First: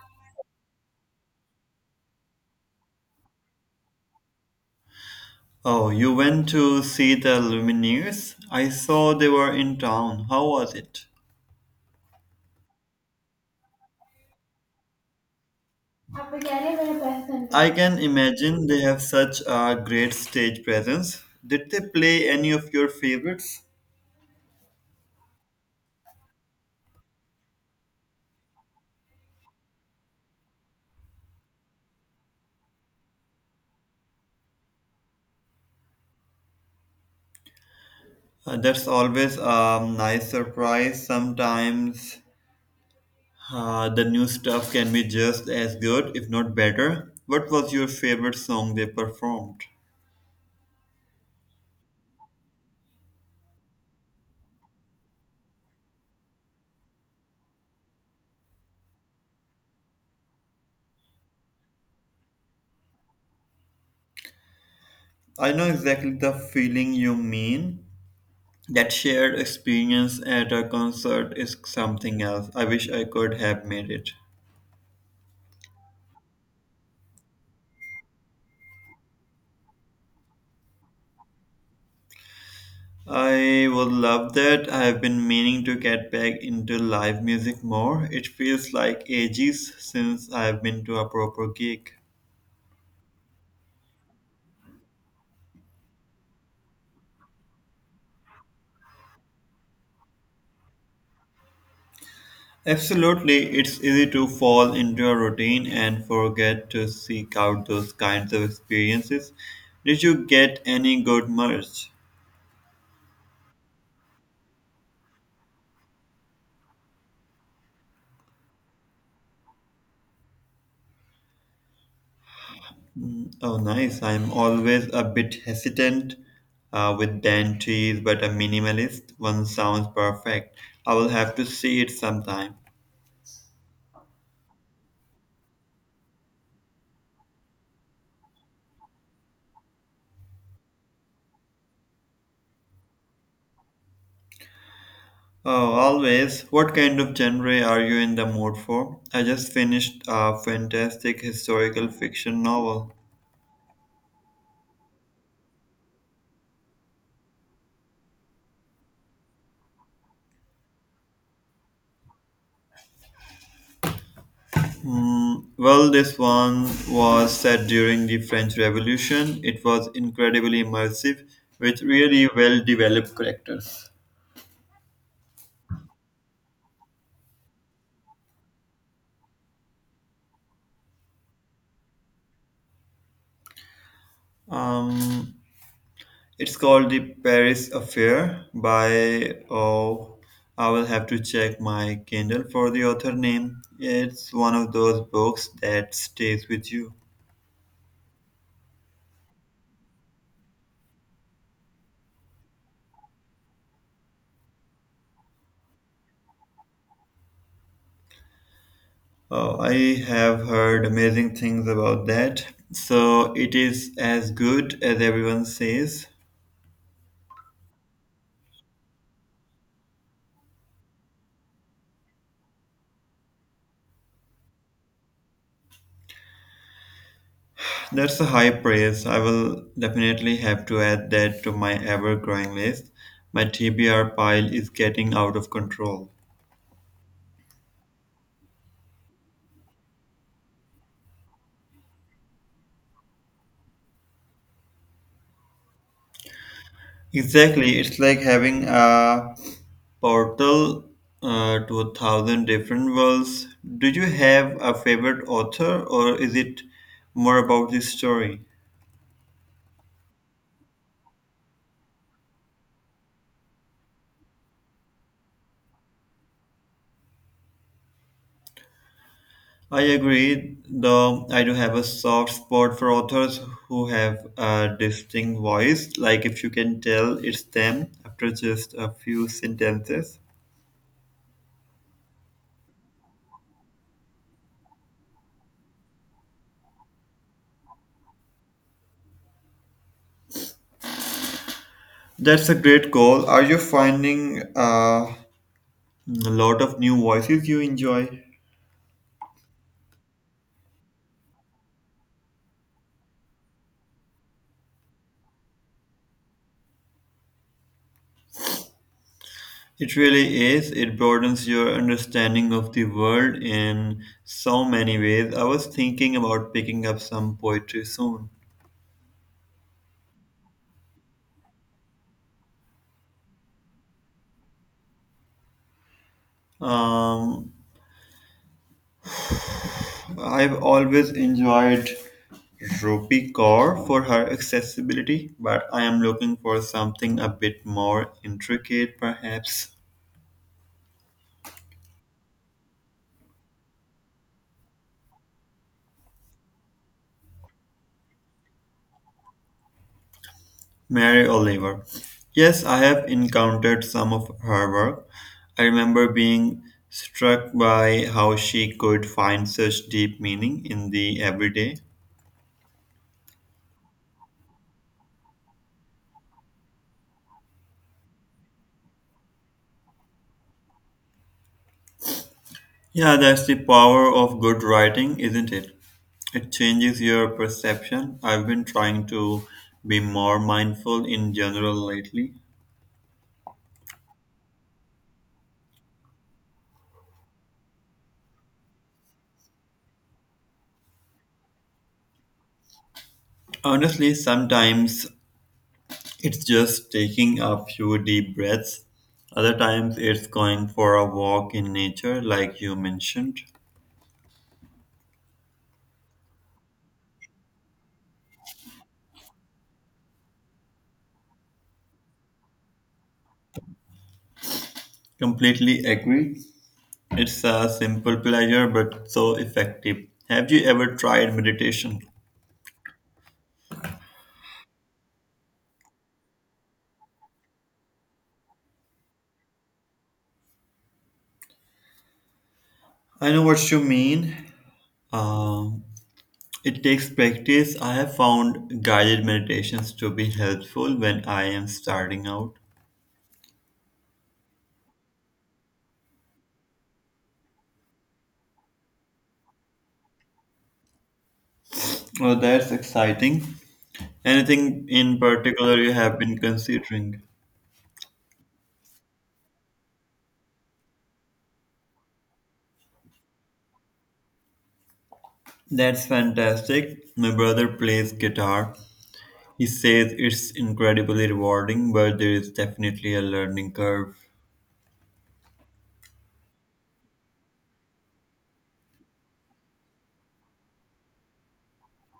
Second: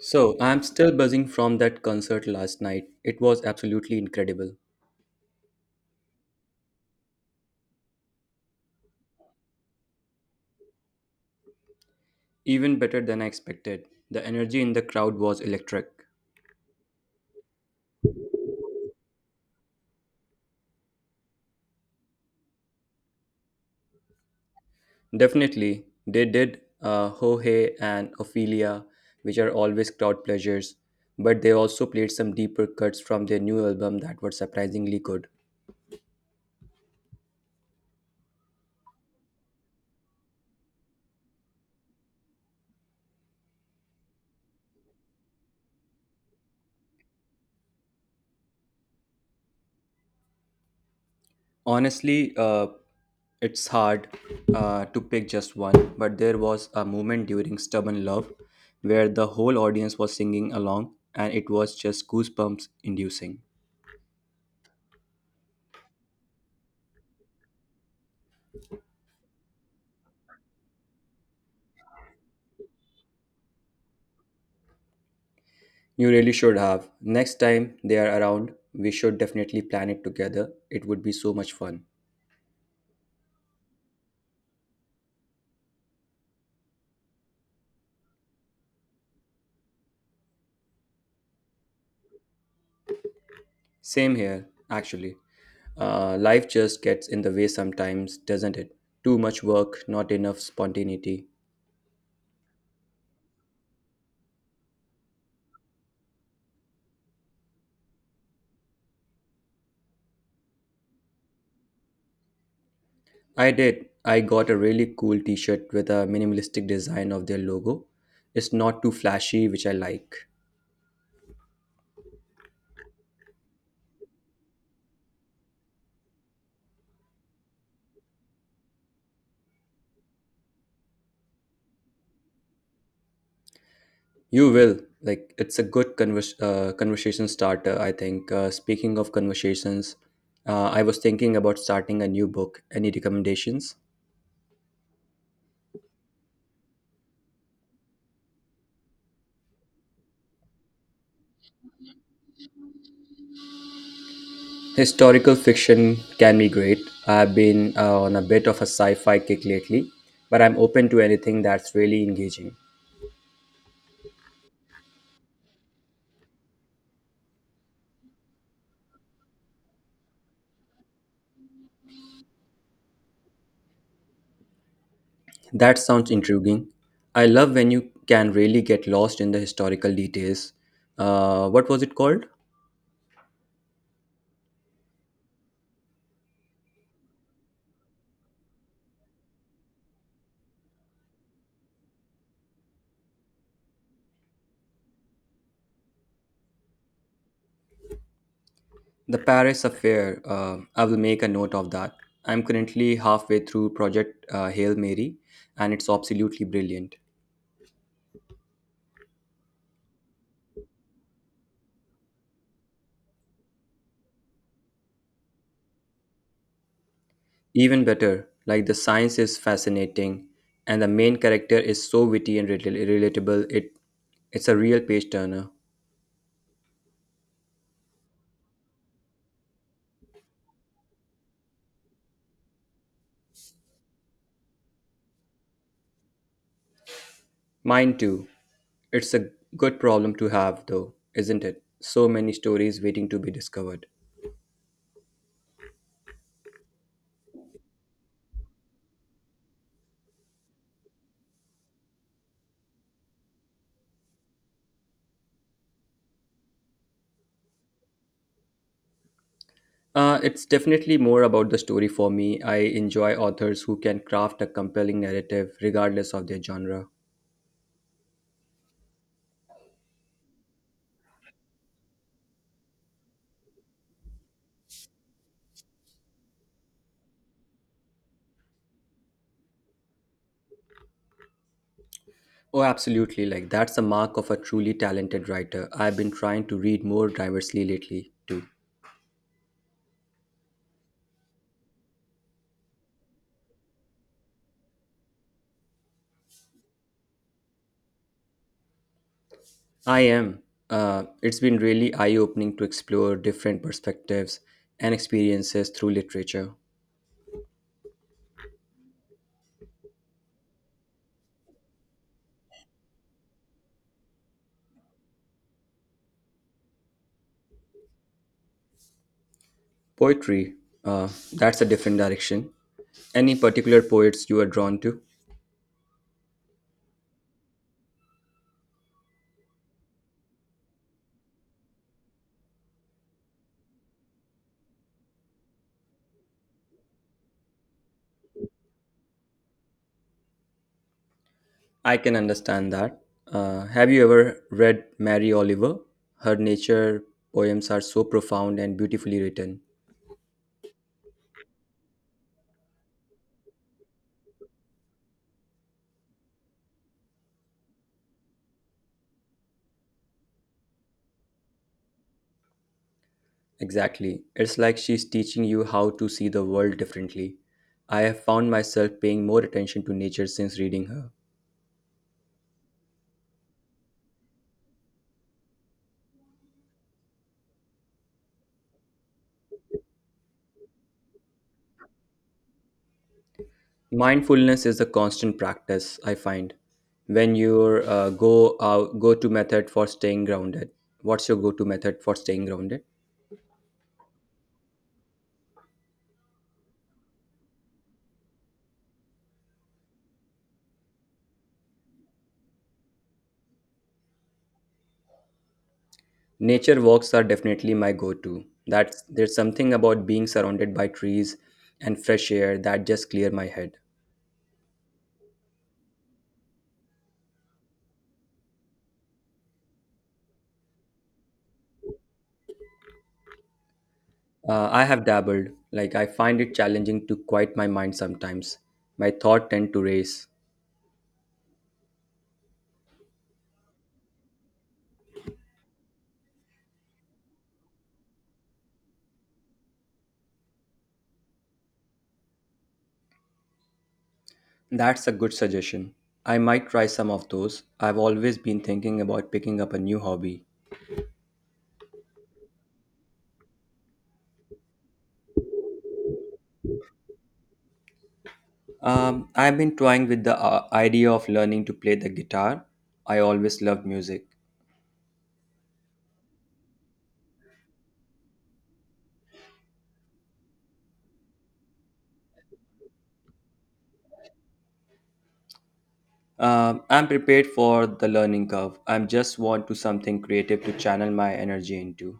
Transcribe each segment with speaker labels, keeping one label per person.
Speaker 1: So, I'm still buzzing from that concert last night. It was absolutely incredible.
Speaker 2: Oh, you went to see the Lumineers? I saw they were in town. How was it?
Speaker 1: Even better than I expected. The energy in the crowd was electric.
Speaker 2: I can imagine they have such a great stage presence. Did they play any of your favorites?
Speaker 1: Definitely, they did Ho Hey and Ophelia, which are always crowd pleasures, but they also played some deeper cuts from their new album that were surprisingly good.
Speaker 2: That's always a nice surprise. Sometimes the new stuff can be just as good, if not better. What was your favorite song they performed?
Speaker 1: Honestly, it's hard to pick just one, but there was a moment during Stubborn Love where the whole audience was singing along and it was just goosebumps inducing.
Speaker 2: I know exactly the feeling you mean. That shared experience at a concert is something else. I wish I could have made it.
Speaker 1: You really should have. Next time they are around, we should definitely plan it together. It would be so much fun.
Speaker 2: I would love that. I have been meaning to get back into live music more. It feels like ages since I have been to a proper gig.
Speaker 1: Same here, actually. Life just gets in the way sometimes, doesn't it? Too much work, not enough spontaneity.
Speaker 2: Absolutely, it's easy to fall into a routine and forget to seek out those kinds of experiences. Did you get any good merch?
Speaker 1: I did. I got a really cool t shirt with a minimalistic design of their logo. It's not too flashy, which I like.
Speaker 2: Oh, nice. I'm always a bit hesitant with dentures, but a minimalist one sounds perfect. I will have to see it sometime.
Speaker 1: You will. Like, it's a good conversation starter, I think. Speaking of conversations, I was thinking about starting a new book. Any recommendations?
Speaker 2: Oh, always. What kind of genre are you in the mood for? I just finished a fantastic historical fiction novel.
Speaker 1: Historical fiction can be great. I've been on a bit of a sci fi kick lately, but I'm open to anything that's really engaging.
Speaker 2: Well, this one was set during the French Revolution. It was incredibly immersive with really well developed characters.
Speaker 1: That sounds intriguing. I love when you can really get lost in the historical details. What was it called?
Speaker 2: Um, It's called the Paris Affair by oh I will have to check my Kindle for the author name. It's one of those books that stays with you.
Speaker 1: The Paris Affair. I will make a note of that. I'm currently halfway through Project Hail Mary, and it's absolutely brilliant.
Speaker 2: Oh, I have heard amazing things about that. So it is as good as everyone says.
Speaker 1: Even better, like the science is fascinating, and the main character is so witty and relatable. It's a real page turner.
Speaker 2: That's a high praise. I will definitely have to add that to my ever growing list. My TBR pile is getting out of control.
Speaker 1: Mine too. It's a good problem to have, though, isn't it? So many stories waiting to be discovered.
Speaker 2: Exactly, it's like having a portal to a thousand different worlds. Do you have a favorite author, or is it more about the story?
Speaker 1: It's definitely more about the story for me. I enjoy authors who can craft a compelling narrative regardless of their genre.
Speaker 2: I agree, though I do have a soft spot for authors who have a distinct voice, like if you can tell it's them after just a few sentences.
Speaker 1: Oh, absolutely. Like, that's the mark of a truly talented writer. I've been trying to read more diversely lately, too.
Speaker 2: That's a great goal. Are you finding a lot of new voices you enjoy?
Speaker 1: I am. It's been really eye opening to explore different perspectives and experiences through literature.
Speaker 2: It really is. It broadens your understanding of the world in so many ways. I was thinking about picking up some poetry soon.
Speaker 1: Poetry, that's a different direction. Any particular poets you are drawn to?
Speaker 2: Um, I've always enjoyed Rupi Kaur for her accessibility, but I am looking for something a bit more intricate, perhaps.
Speaker 1: I can understand that. Have you ever read Mary Oliver? Her nature poems are so profound and beautifully written.
Speaker 2: Mary Oliver. Yes, I have encountered some of her work. I remember being struck by how she could find such deep meaning in the everyday.
Speaker 1: Exactly. It's like she's teaching you how to see the world differently. I have found myself paying more attention to nature since reading her.
Speaker 2: Yeah, that's the power of good writing, isn't it? It changes your perception. I've been trying to be more mindful in general lately.
Speaker 1: Mindfulness is a constant practice, I find. When you go out, go to method for staying grounded. What's your go-to method for staying grounded?
Speaker 2: Honestly, sometimes it's just taking a few deep breaths. Other times, it's going for a walk in nature, like you mentioned.
Speaker 1: Nature walks are definitely my go to. That's There's something about being surrounded by trees and fresh air that just clear my head.
Speaker 2: Completely agree. It's a simple pleasure, but so effective. Have you ever tried meditation?
Speaker 1: I have dabbled, like I find it challenging to quiet my mind sometimes. My thoughts tend to race.
Speaker 2: I know what you mean. Um, it takes practice. I have found guided meditations to be helpful when I am starting out.
Speaker 1: That's a good suggestion. I might try some of those. I've always been thinking about picking up a new hobby.
Speaker 2: Well, that's exciting. Anything in particular you have been considering?
Speaker 1: I've been toying with the idea of learning to play the guitar. I always loved music.
Speaker 2: That's fantastic. My brother plays guitar. He says it's incredibly rewarding, but there is definitely a learning curve.
Speaker 1: I'm prepared for the learning curve. I just want to something creative to channel my energy into.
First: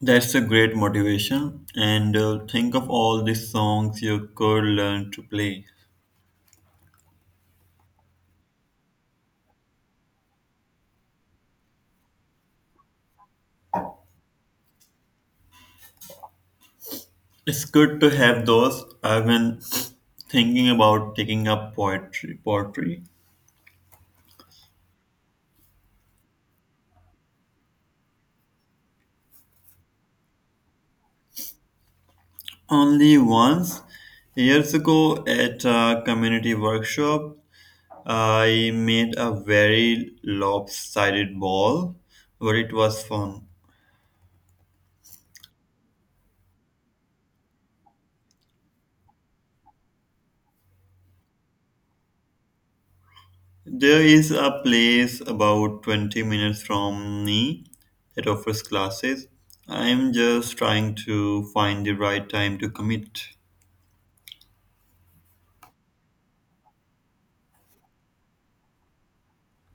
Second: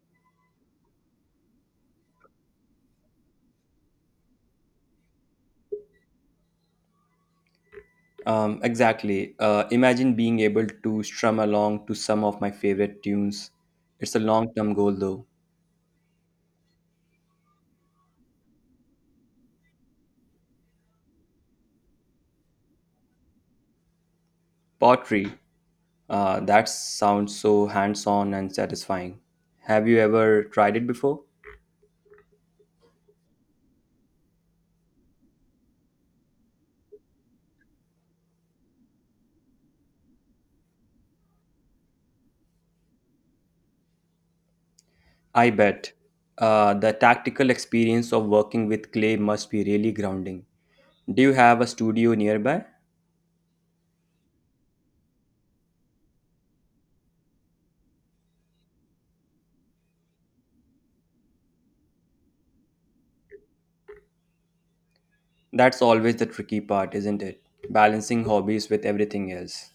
Speaker 2: That's a great motivation. And think of all the songs you could learn to play.
Speaker 1: Exactly. Imagine being able to strum along to some of my favorite tunes. It's a long-term goal though.
Speaker 2: It's good to have those. I've been thinking about taking up poetry. Poetry
Speaker 1: Pottery. That sounds so hands-on and satisfying. Have you ever tried it before?
Speaker 2: only once years ago at a community workshop. I made a very lopsided ball, but it was fun.
Speaker 1: I bet. The tactical experience of working with clay must be really grounding. Do you have a studio nearby?
Speaker 2: There is a place about 20 minutes from me that offers classes. I'm just trying to find the right time to commit.
Speaker 1: That's always the tricky part, isn't it? Balancing hobbies with everything else.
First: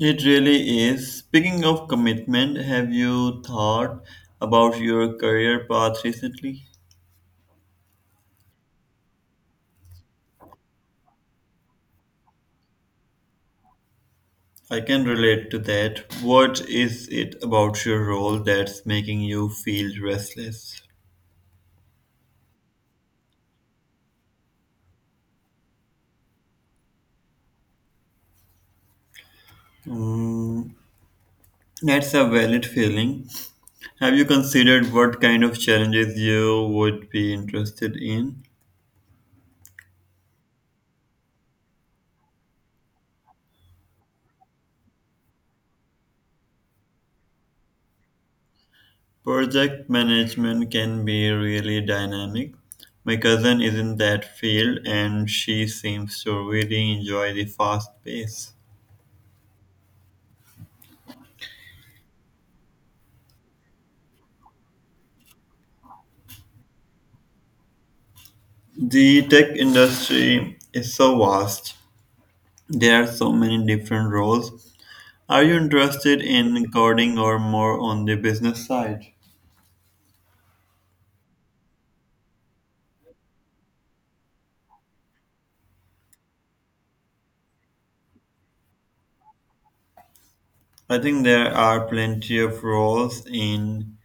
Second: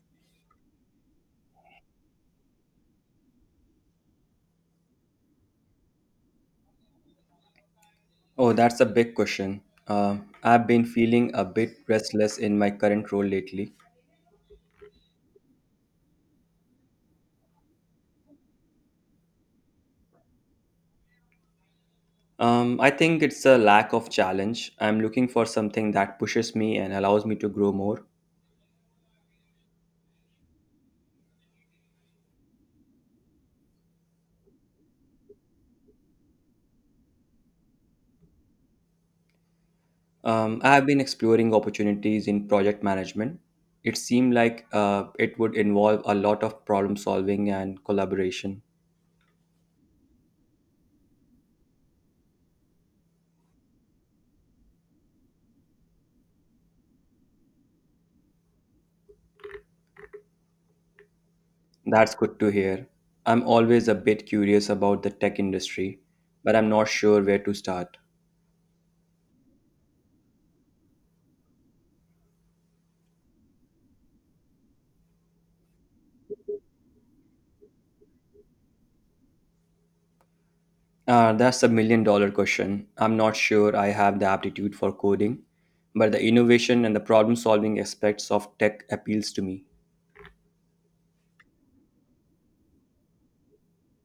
Speaker 2: It really is. Speaking of commitment, have you thought about your career path recently?
Speaker 1: Oh, that's a big question. Uh, I've been feeling a bit restless in my current role lately.
Speaker 2: I can relate to that. What is it about your role that's making you feel restless?
Speaker 1: I think it's a lack of challenge. I'm looking for something that pushes me and allows me to grow more.
Speaker 2: Mm, that's a valid feeling. Have you considered what kind of challenges you would be interested in?
Speaker 1: I've been exploring opportunities in project management. It seemed like it would involve a lot of problem solving and collaboration.
Speaker 2: Project management can be really dynamic. My cousin is in that field and she seems to really enjoy the fast pace.
Speaker 1: That's good to hear. I'm always a bit curious about the tech industry, but I'm not sure where to start.
Speaker 2: The tech industry is so vast. There are so many different roles. Are you interested in coding or more on the business side?
Speaker 1: That's a million dollar question. I'm not sure I have the aptitude for coding, but the innovation and the problem solving aspects of tech appeals to me.
Speaker 2: I think there are plenty of roles in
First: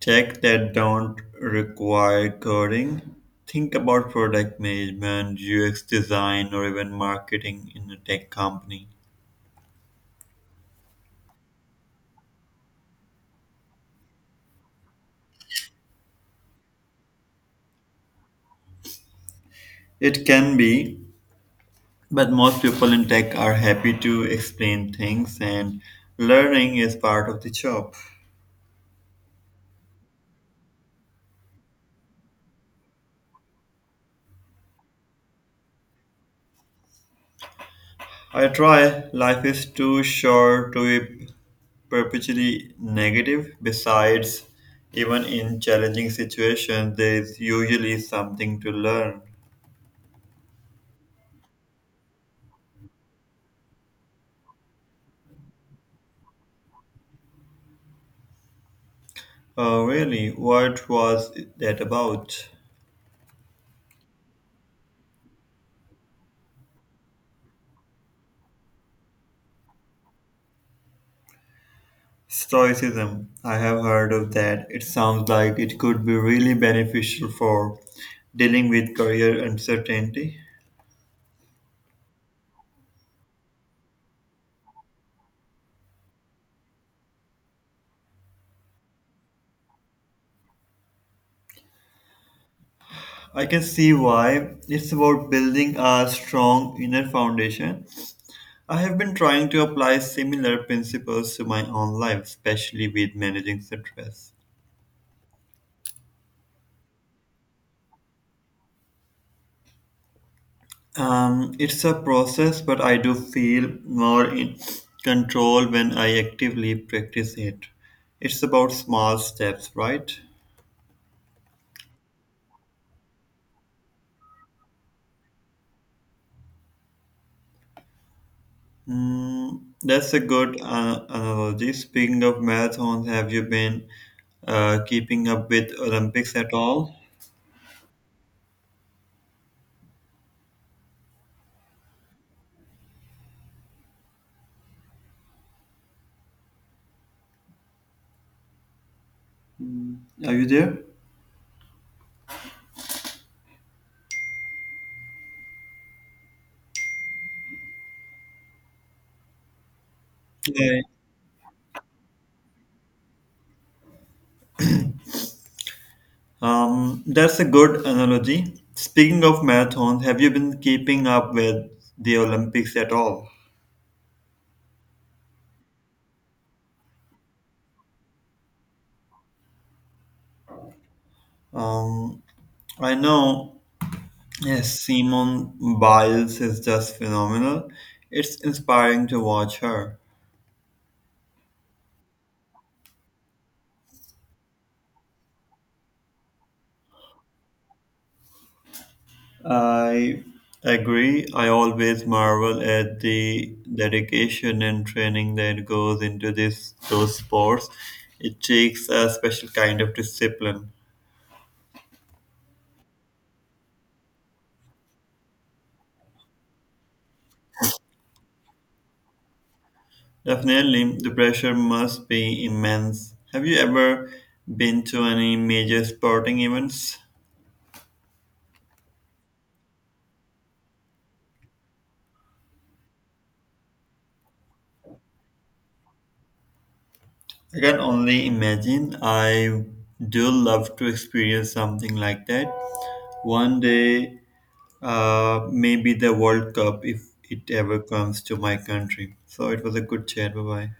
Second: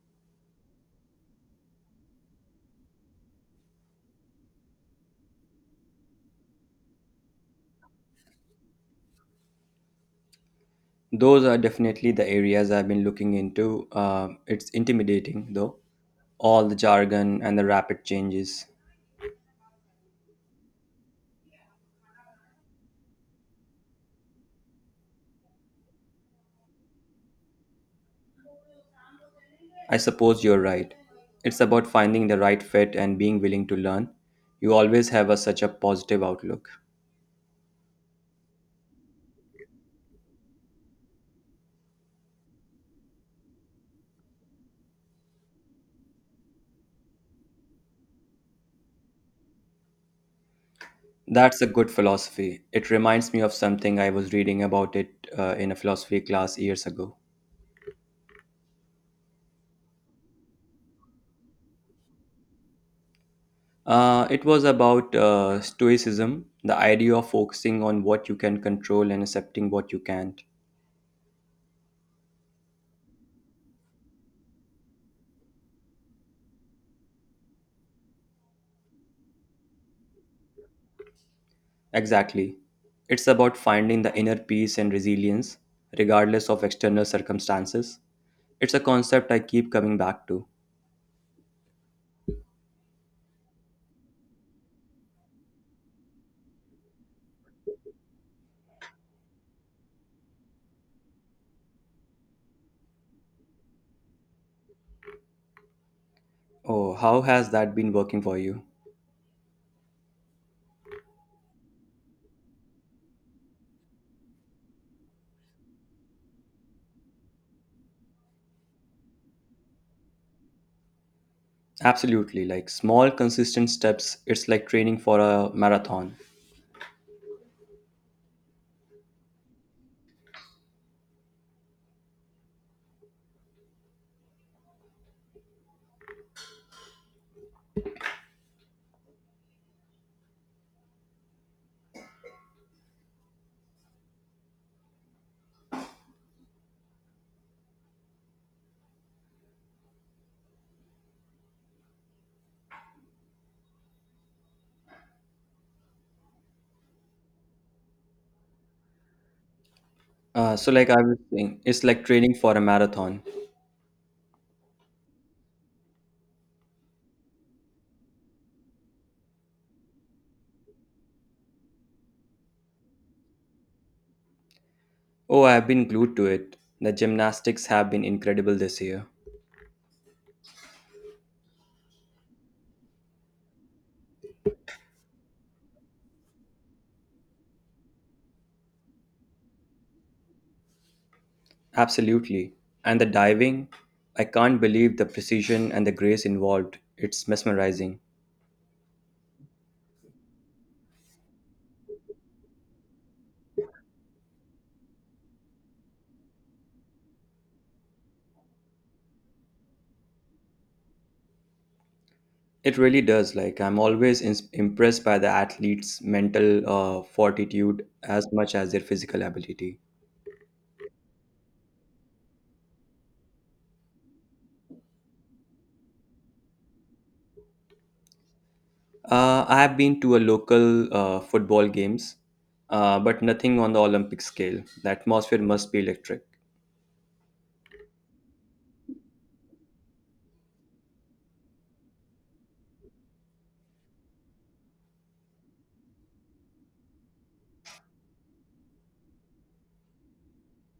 Speaker 2: tech that don't require coding. Think about product management, UX design, or even marketing in a tech company.
Speaker 1: Those are definitely the areas I've been looking into. It's intimidating, though, all the jargon and the rapid changes.
Speaker 2: It can be, but most people in tech are happy to explain things, and learning is part of the job.
Speaker 1: I suppose you're right. It's about finding the right fit and being willing to learn. You always have a, such a positive outlook.
Speaker 2: I try. Life is too short to be perpetually negative. Besides, even in challenging situations, there is usually something to learn.
Speaker 1: That's a good philosophy. It reminds me of something I was reading about it in a philosophy class years ago.
Speaker 2: Oh, really? What was that about?
Speaker 1: It was about Stoicism, the idea of focusing on what you can control and accepting what you can't.
Speaker 2: Stoicism. I have heard of that. It sounds like it could be really beneficial for dealing with career uncertainty.
Speaker 1: Exactly. It's about finding the inner peace and resilience, regardless of external circumstances. It's a concept I keep coming back to.
Speaker 2: I can see why. It's about building a strong inner foundation. I have been trying to apply similar principles to my own life, especially with managing stress.
Speaker 1: Oh, how has that been working for you?
Speaker 2: It's a process, but I do feel more in control when I actively practice it. It's about small steps, right?
Speaker 1: Absolutely, like small, consistent steps. It's like training for a marathon.
Speaker 2: That's a good analogy. Speaking of marathons, have you been keeping up with Olympics at all? Are you there?
Speaker 1: So,
Speaker 2: Yeah.
Speaker 1: like I was saying, it's like training for a marathon.
Speaker 2: That's a good analogy. Speaking of marathons, have you been keeping up with the Olympics at all?
Speaker 1: Oh, I've been glued to it. The gymnastics have been incredible this year.
Speaker 2: Um, I know yes, Simone Biles is just phenomenal. It's inspiring to watch her.
Speaker 1: Absolutely. And the diving, I can't believe the precision and the grace involved. It's mesmerizing.
Speaker 2: I agree. I always marvel at the dedication and training that goes into this those sports. It takes a special kind of discipline.
Speaker 1: It really does. Like, I'm always ins impressed by the athlete's mental fortitude as much as their physical ability.
Speaker 2: Definitely, the pressure must be immense. Have you ever been to any major sporting events?
Speaker 1: I have been to a local football games, but nothing on the Olympic scale. The atmosphere must be electric.
Speaker 2: I can only imagine. I do love to experience something like that. One day, maybe the World Cup if it ever comes to my country. So it was a good chat. Bye bye.